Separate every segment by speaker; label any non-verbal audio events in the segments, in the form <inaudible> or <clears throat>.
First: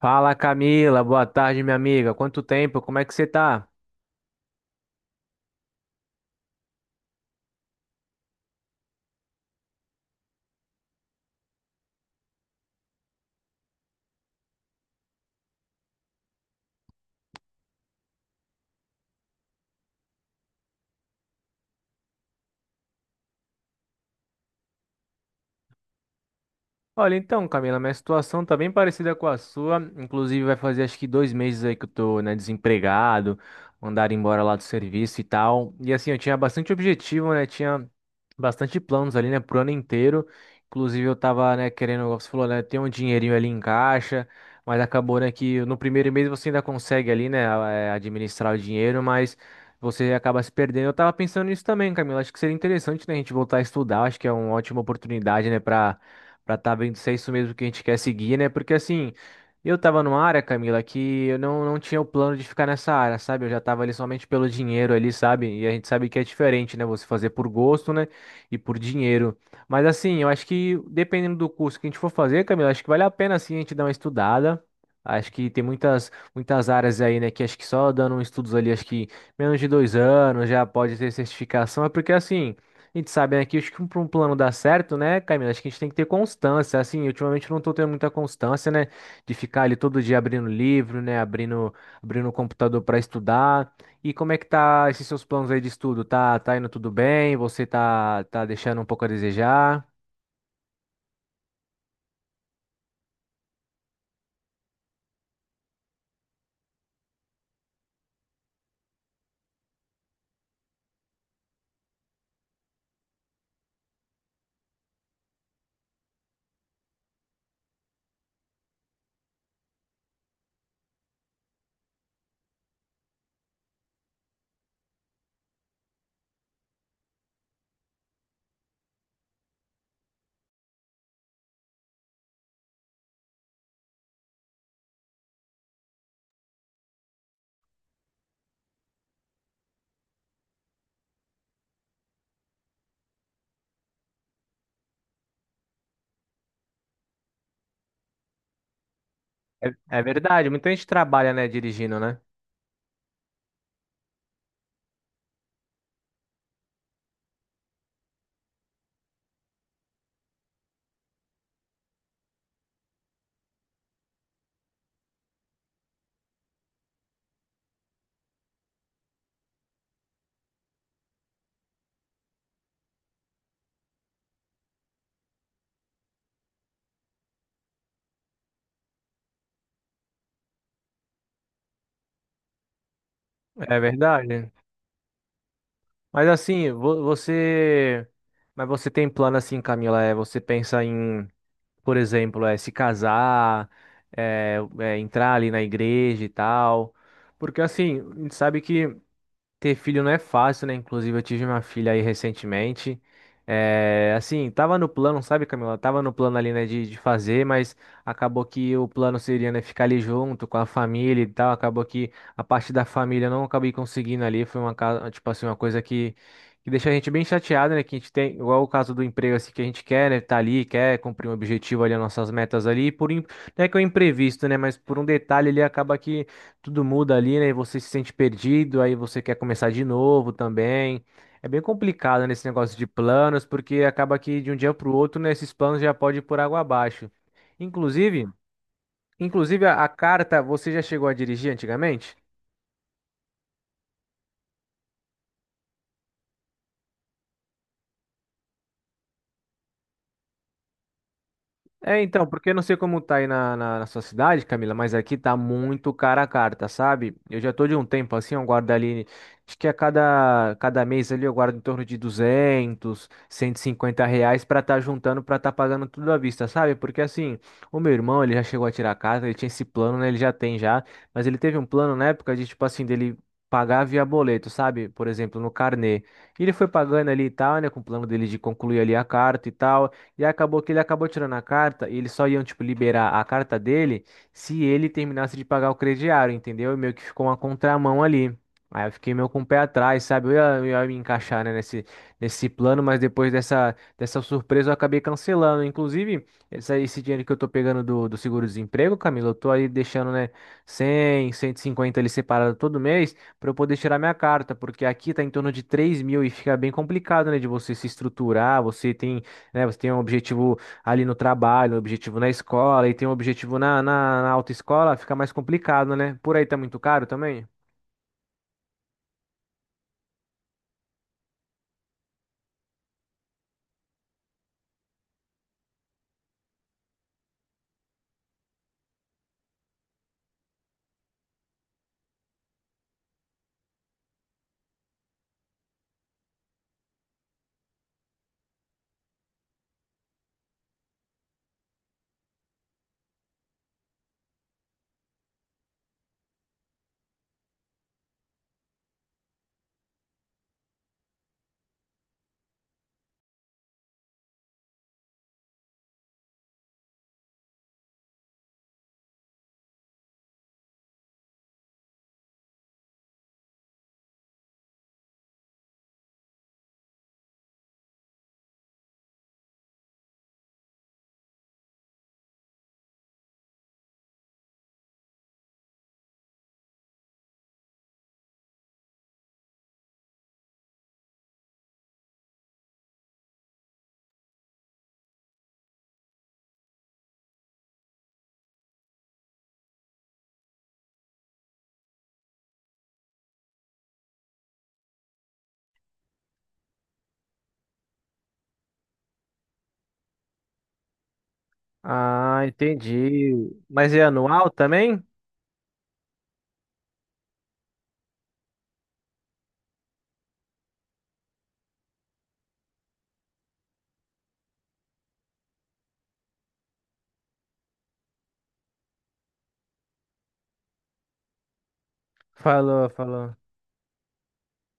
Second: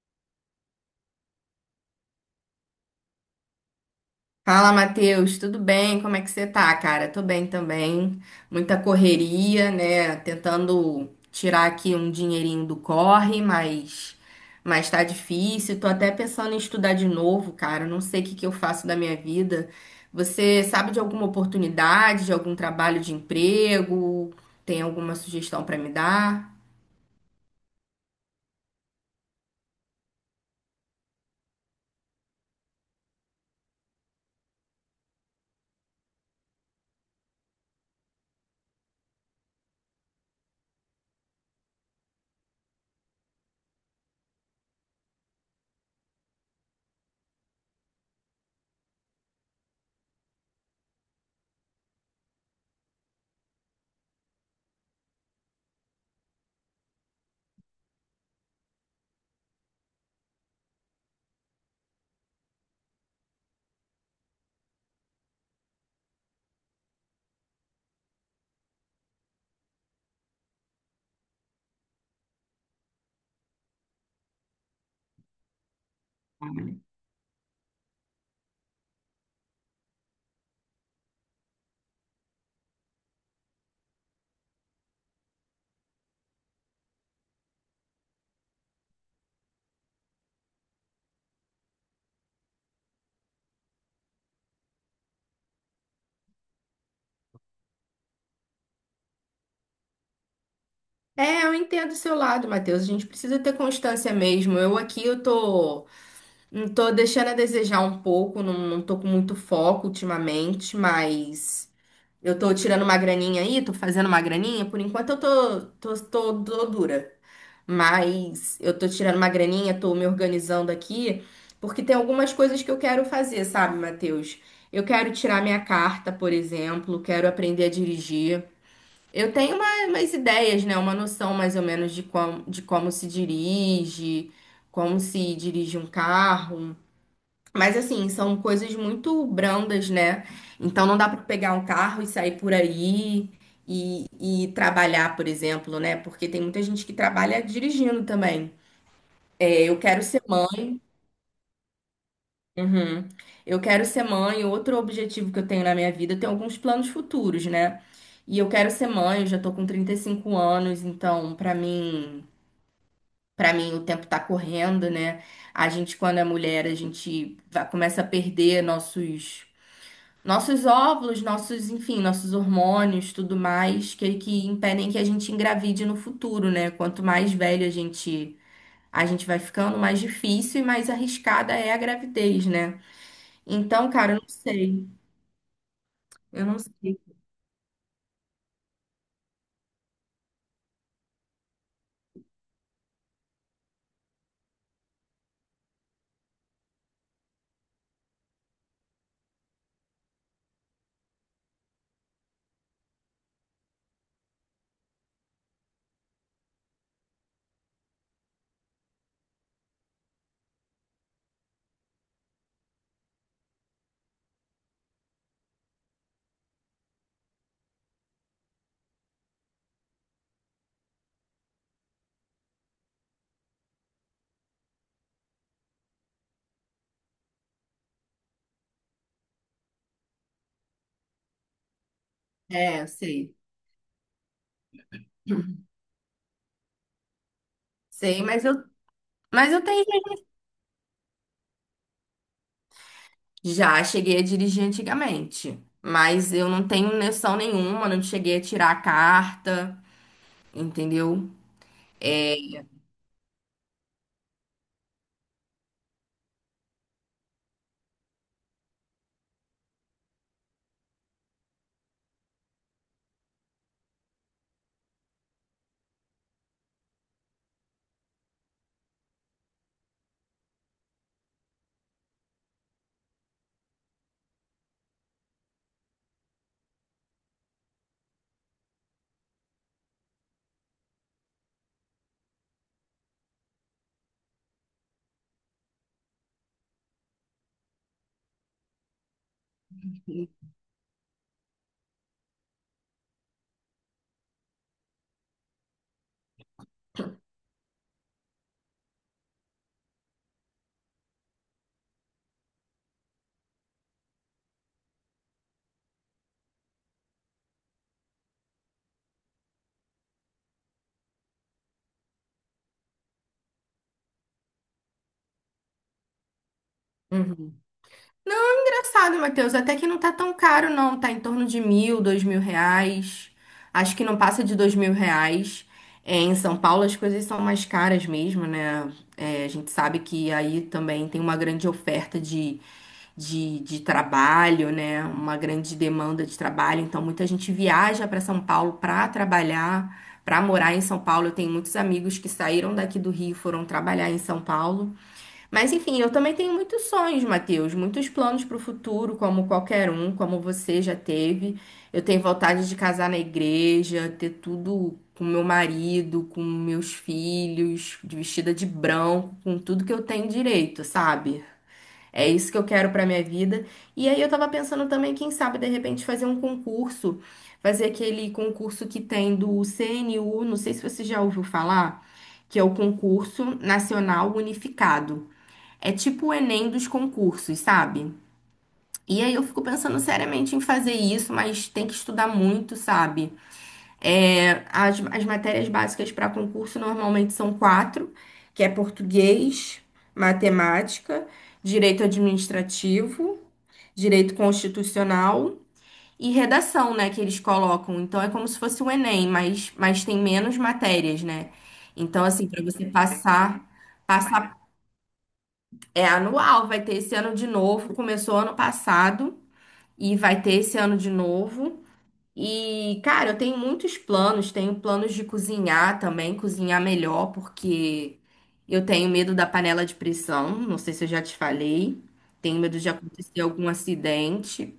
Speaker 1: Fala Camila, boa tarde minha amiga. Quanto tempo? Como é que você tá?
Speaker 2: Fala, Matheus, tudo bem? Como é que você tá, cara? Tô bem também. Muita correria, né? Tentando tirar aqui um dinheirinho do corre, mas tá difícil. Tô até pensando em estudar de novo, cara. Não sei o que que eu faço da minha vida. Você sabe de alguma oportunidade, de algum trabalho de emprego? Tem alguma sugestão pra me dar?
Speaker 1: Olha, então, Camila, minha situação tá bem parecida com a sua. Inclusive, vai fazer acho que dois meses aí que eu tô, né, desempregado, mandaram embora lá do serviço e tal. E assim, eu tinha bastante objetivo, né? Tinha bastante planos ali, né, pro ano inteiro. Inclusive, eu tava, né, querendo, como você falou, né, ter um dinheirinho ali em caixa, mas acabou, né, que no primeiro mês você ainda consegue ali, né, administrar o dinheiro, mas você acaba se perdendo. Eu tava pensando nisso também, Camila. Acho que seria interessante, né, a gente voltar a estudar. Acho que é uma ótima oportunidade, né, para estar vendo se é isso mesmo que a gente quer seguir, né? Porque assim, eu tava numa área, Camila, que eu não tinha o plano de ficar nessa área, sabe? Eu já tava ali somente pelo dinheiro ali, sabe? E a gente sabe que é diferente, né? Você fazer por gosto, né? E por dinheiro. Mas assim, eu acho que dependendo do curso que a gente for fazer, Camila, acho que vale a pena assim a gente dar uma estudada. Acho que tem muitas, muitas áreas aí, né? Que acho que só dando estudos ali, acho que menos de dois anos já pode ter certificação. É porque assim. A gente sabe, né, que acho que para um plano dar certo, né, Camila, acho que a gente tem que ter constância, assim, ultimamente eu não tô tendo muita constância, né, de ficar ali todo dia abrindo livro, né, abrindo, abrindo o computador para estudar. E como é que tá esses seus planos aí de estudo? Tá indo tudo bem? Você tá deixando um pouco a desejar?
Speaker 2: É, eu entendo o seu lado, Matheus. A gente precisa ter constância mesmo. Eu aqui, eu tô Não tô deixando a desejar um pouco, não, não tô com muito foco ultimamente, mas eu tô tirando uma graninha aí, tô fazendo uma graninha. Por enquanto eu tô dura, mas eu tô tirando uma graninha, tô me organizando aqui, porque tem algumas coisas que eu quero fazer, sabe, Matheus? Eu quero tirar minha carta, por exemplo, quero aprender a dirigir. Eu tenho umas ideias, né? Uma noção mais ou menos de como se dirige um carro. Mas assim, são coisas muito brandas, né? Então não dá para pegar um carro e sair por aí e, e trabalhar, por exemplo, né? Porque tem muita gente que trabalha dirigindo também. É, eu
Speaker 1: É, é
Speaker 2: quero ser
Speaker 1: verdade, muita
Speaker 2: mãe.
Speaker 1: gente trabalha, né, dirigindo, né?
Speaker 2: Uhum. Eu quero ser mãe. Outro objetivo que eu tenho na minha vida, eu tenho alguns planos futuros, né? E eu quero ser mãe, eu já tô com 35 anos, então para mim o tempo tá correndo, né? A gente quando é mulher, começa a perder nossos óvulos, nossos, enfim, nossos hormônios, tudo mais, que impedem que a gente engravide no futuro, né? Quanto mais velho a gente vai ficando, mais difícil e mais arriscada é a gravidez, né?
Speaker 1: É
Speaker 2: Então, cara, eu não
Speaker 1: verdade.
Speaker 2: sei.
Speaker 1: Mas
Speaker 2: Eu não
Speaker 1: assim,
Speaker 2: sei.
Speaker 1: mas você tem plano assim, Camila, é você pensa em por exemplo, é se casar, entrar ali na igreja e tal. Porque assim, a gente sabe que ter filho não é fácil, né? Inclusive, eu tive uma filha aí recentemente. É, assim, tava no plano, sabe, Camila? Tava no plano ali, né, de fazer, mas acabou que o plano seria, né, ficar ali junto com a família e tal. Acabou que a parte da família eu não acabei conseguindo ali. Foi uma, tipo assim, uma coisa que deixa a gente bem chateado, né? Que a gente tem, igual o caso do emprego, assim, que a gente quer, né, tá ali, quer cumprir um objetivo ali, as nossas metas ali. Não é que é um imprevisto, né, mas por um detalhe ele acaba que tudo muda ali, né? E você se sente perdido, aí você quer começar de novo também. É bem complicado nesse negócio
Speaker 2: É,
Speaker 1: de
Speaker 2: eu sei.
Speaker 1: planos, porque acaba que de um dia para o outro, né, esses
Speaker 2: <clears throat>
Speaker 1: planos já podem ir por água abaixo.
Speaker 2: Sei,
Speaker 1: Inclusive,
Speaker 2: mas eu
Speaker 1: inclusive, a,
Speaker 2: tenho.
Speaker 1: a carta, você já chegou a dirigir antigamente?
Speaker 2: Já cheguei a dirigir antigamente, mas eu não tenho noção nenhuma, não cheguei a tirar a carta, entendeu?
Speaker 1: É, então,
Speaker 2: É.
Speaker 1: porque eu não sei como tá aí na sua cidade, Camila, mas aqui tá muito cara a carta, sabe? Eu já tô de um tempo assim, eu guardo ali, acho que a cada mês ali eu guardo em torno de R$ 150 a R$ 250 pra tá juntando, pra tá pagando tudo à vista, sabe? Porque assim, o meu irmão, ele já chegou a tirar a carta, ele tinha esse plano, né? Ele já tem já, mas ele teve um plano na época de, tipo assim, dele pagar via boleto, sabe? Por exemplo, no carnê. E ele foi pagando ali e tal, né? Com o plano dele de concluir ali a carta e tal. E acabou que ele acabou tirando a carta e eles só iam, tipo, liberar a carta dele se ele terminasse de pagar o crediário, entendeu? E meio que ficou uma contramão ali. Aí eu fiquei meio com o pé atrás, sabe? Eu ia me encaixar, né, nesse plano, mas depois dessa surpresa eu acabei cancelando. Inclusive, esse, dinheiro que eu tô pegando do seguro-desemprego, Camila, eu tô aí deixando, né, 100 a 150 ali separado todo mês para eu poder tirar minha carta, porque aqui tá em torno de 3.000 e fica bem complicado, né, de você se estruturar, você tem né? Você tem um objetivo ali no trabalho, um objetivo na escola e tem um objetivo na autoescola, fica mais complicado, né? Por aí tá muito caro também?
Speaker 2: Não, é engraçado, Matheus. Até que não tá tão caro, não. Tá em torno de mil, dois mil reais. Acho que não passa de dois mil reais. É, em São Paulo as coisas são mais caras mesmo, né? É, a gente sabe que aí também tem uma grande oferta de, de trabalho, né? Uma grande demanda de trabalho. Então muita gente viaja para São Paulo para trabalhar, para morar em São Paulo. Eu tenho muitos amigos que saíram daqui do Rio e foram trabalhar em São Paulo. Mas enfim, eu também tenho muitos sonhos, Matheus, muitos planos para o futuro, como qualquer um, como você já teve. Eu tenho vontade de casar na igreja, ter tudo com meu marido, com meus filhos, de vestida de branco, com tudo que eu tenho direito, sabe? É isso que eu quero para minha vida. E aí eu tava pensando também, quem sabe, de repente, fazer um concurso, fazer aquele concurso que tem do CNU, não sei se você já ouviu falar, que é o Concurso Nacional Unificado. É tipo o Enem dos concursos, sabe? E aí eu fico pensando seriamente em fazer isso, mas tem que estudar muito, sabe? É, as matérias básicas para concurso normalmente são quatro, que é português, matemática, direito administrativo, direito constitucional e redação, né, que eles colocam. Então é como se fosse o Enem, mas tem menos matérias, né? Então,
Speaker 1: Ah,
Speaker 2: assim, para você
Speaker 1: entendi.
Speaker 2: passar,
Speaker 1: Mas é anual
Speaker 2: passar
Speaker 1: também?
Speaker 2: é anual, vai ter esse ano de novo. Começou ano passado e vai ter esse ano de novo. E, cara, eu tenho muitos planos. Tenho planos de cozinhar também, cozinhar melhor, porque eu tenho medo da panela de pressão. Não sei se eu já te falei. Tenho medo
Speaker 1: Falou,
Speaker 2: de
Speaker 1: falou.
Speaker 2: acontecer algum acidente.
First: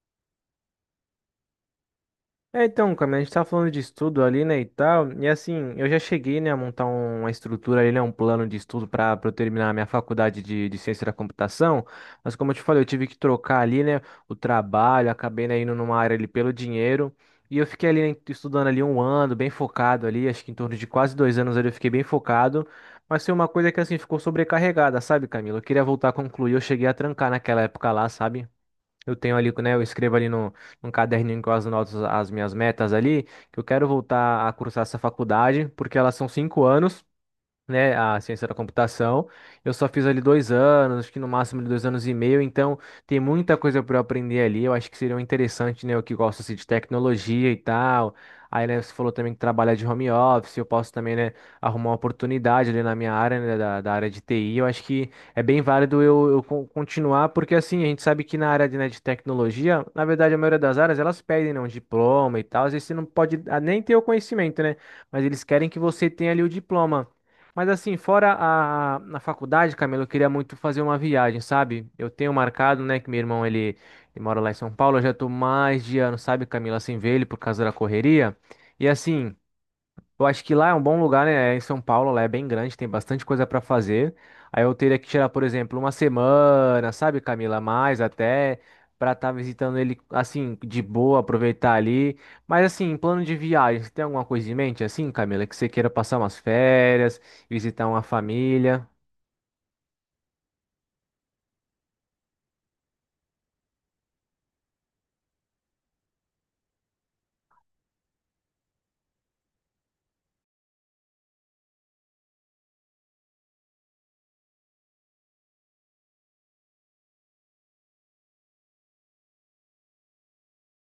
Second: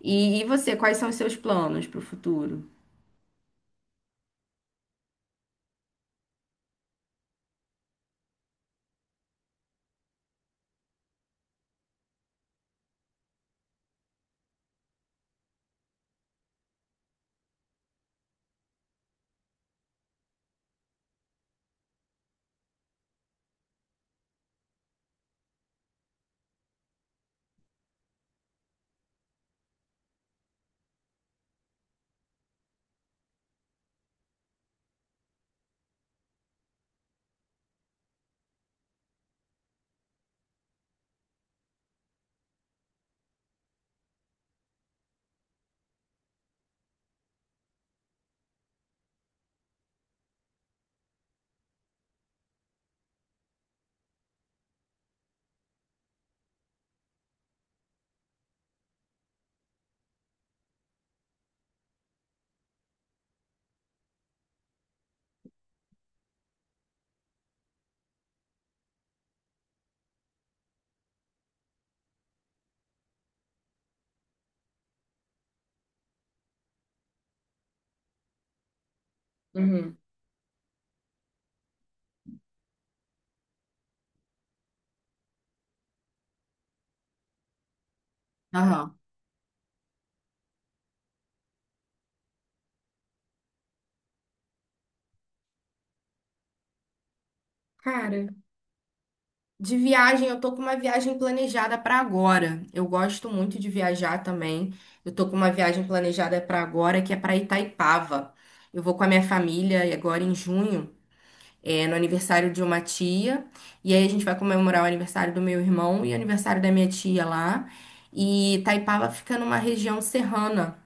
Speaker 2: E você, quais são os seus planos para o futuro?
Speaker 1: É, então, Camila, a gente tá falando de estudo ali, né, e tal, e assim, eu já cheguei, né, a montar uma estrutura ali, né, um plano de estudo para eu terminar a minha faculdade de ciência da computação, mas como eu te falei, eu tive que trocar ali, né, o trabalho, acabei, né, indo numa área ali pelo dinheiro, e eu fiquei ali, né, estudando ali um ano, bem focado ali, acho que em torno de quase dois anos ali eu fiquei bem focado, mas foi uma coisa que, assim, ficou sobrecarregada, sabe, Camila? Eu queria voltar a concluir, eu cheguei a trancar naquela época lá, sabe? Eu tenho ali, né? Eu escrevo ali no, num caderninho com as notas, as minhas metas ali, que eu quero voltar a cursar essa faculdade, porque elas são 5 anos né, a ciência da computação. Eu só fiz ali dois anos, acho que no máximo de dois anos e meio, então tem muita coisa para eu aprender ali. Eu acho que seria um interessante, né, eu que gosto assim, de tecnologia e tal. Aí, né, você falou também que trabalha de home office, eu posso também, né, arrumar uma oportunidade ali na minha área, né, da área de TI. Eu acho que é bem válido eu, continuar, porque assim, a gente sabe que na área de, né, de tecnologia, na verdade, a maioria das áreas, elas pedem, né, um diploma e tal. Às vezes você não pode nem ter o conhecimento, né, mas eles querem que você tenha ali o diploma. Mas assim, fora a, na faculdade, Camilo, eu queria muito fazer uma viagem, sabe? Eu tenho marcado, né, que meu irmão, ele mora lá em São Paulo, eu já tô mais de ano, sabe, Camilo, sem ver ele por causa da correria. E assim,
Speaker 2: Uhum.
Speaker 1: eu acho que lá é um bom lugar, né? É em São Paulo, lá é bem grande, tem bastante coisa para fazer. Aí eu teria que tirar, por exemplo, uma semana, sabe, Camila, mais até
Speaker 2: Aham.
Speaker 1: para estar visitando ele assim de boa, aproveitar ali. Mas assim, plano de viagem, você tem alguma coisa em mente assim, Camila, que você queira passar umas férias, visitar uma
Speaker 2: Cara,
Speaker 1: família?
Speaker 2: de viagem, eu tô com uma viagem planejada para agora. Eu gosto muito de viajar também. Eu tô com uma viagem planejada para agora, que é para Itaipava. Eu vou com a minha família e agora em junho, é, no aniversário de uma tia. E aí a gente vai comemorar o aniversário do meu irmão e o aniversário da minha tia lá. E Itaipava fica numa região serrana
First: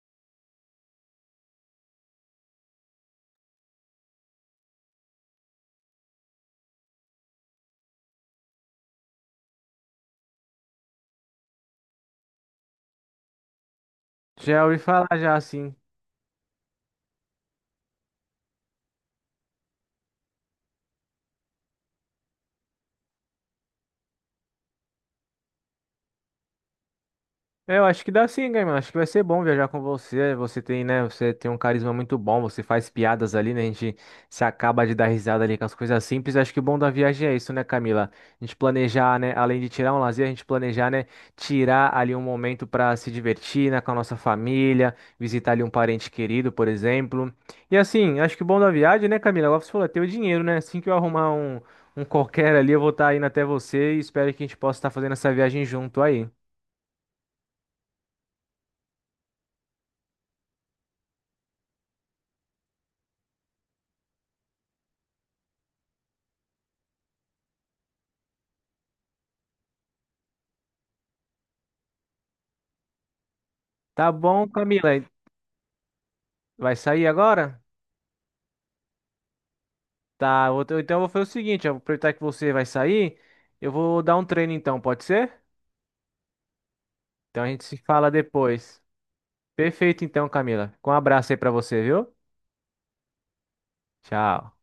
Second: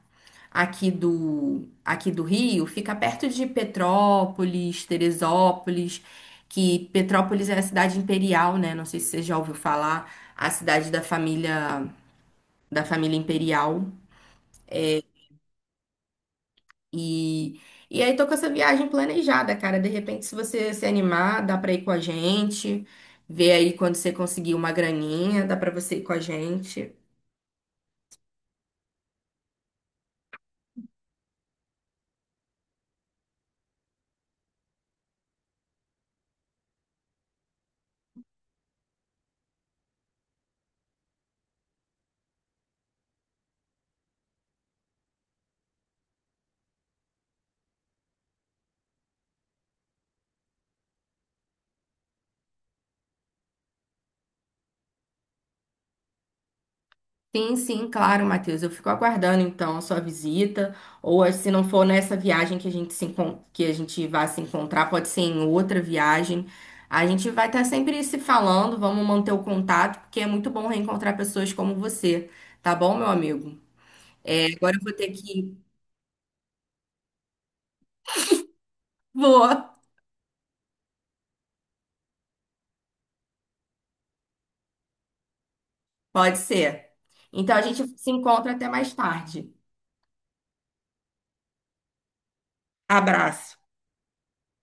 Speaker 2: aqui do Rio, fica perto de Petrópolis, Teresópolis, que Petrópolis é a cidade imperial, né? Não sei se você já ouviu falar, a cidade da família imperial.
Speaker 1: Já ouvi falar já assim.
Speaker 2: E, e aí tô com essa viagem planejada, cara. De repente, se você se animar, dá pra ir com a gente. Ver aí quando você conseguir uma graninha, dá pra você ir com a gente.
Speaker 1: É, eu acho que dá sim, Gaiman. Acho que vai ser bom viajar com você. Você tem, né? Você tem um carisma muito bom. Você faz piadas ali, né? A gente se acaba de dar risada ali com as coisas simples. Acho que o bom da viagem é isso, né, Camila? A gente planejar, né? Além de tirar um lazer, a gente planejar, né? Tirar ali um momento para se divertir, né? Com a nossa família, visitar ali um parente querido, por exemplo. E assim, acho que o bom da viagem, né, Camila? Agora você falou, é ter o dinheiro, né? Assim que eu arrumar um, um qualquer ali, eu vou estar indo até você e espero que a gente possa estar fazendo essa viagem junto aí.
Speaker 2: Sim, sim, claro, Matheus. Eu fico aguardando então a sua visita. Ou se não for nessa viagem que a gente se encon- que a gente vai se encontrar, pode ser em outra viagem. A gente vai estar sempre se falando, vamos manter o contato, porque é muito bom reencontrar pessoas como você, tá bom, meu amigo?
Speaker 1: Tá bom,
Speaker 2: É, agora eu
Speaker 1: Camila.
Speaker 2: vou ter que ir.
Speaker 1: Vai sair agora?
Speaker 2: Vou,
Speaker 1: Tá, então eu vou fazer o seguinte, eu vou aproveitar que você vai sair, eu vou dar um treino então, pode ser?
Speaker 2: pode ser.
Speaker 1: Então a
Speaker 2: Então a
Speaker 1: gente se
Speaker 2: gente
Speaker 1: fala
Speaker 2: se encontra até
Speaker 1: depois.
Speaker 2: mais tarde.
Speaker 1: Perfeito então, Camila. Com um abraço aí pra você, viu?
Speaker 2: Abraço.
Speaker 1: Tchau.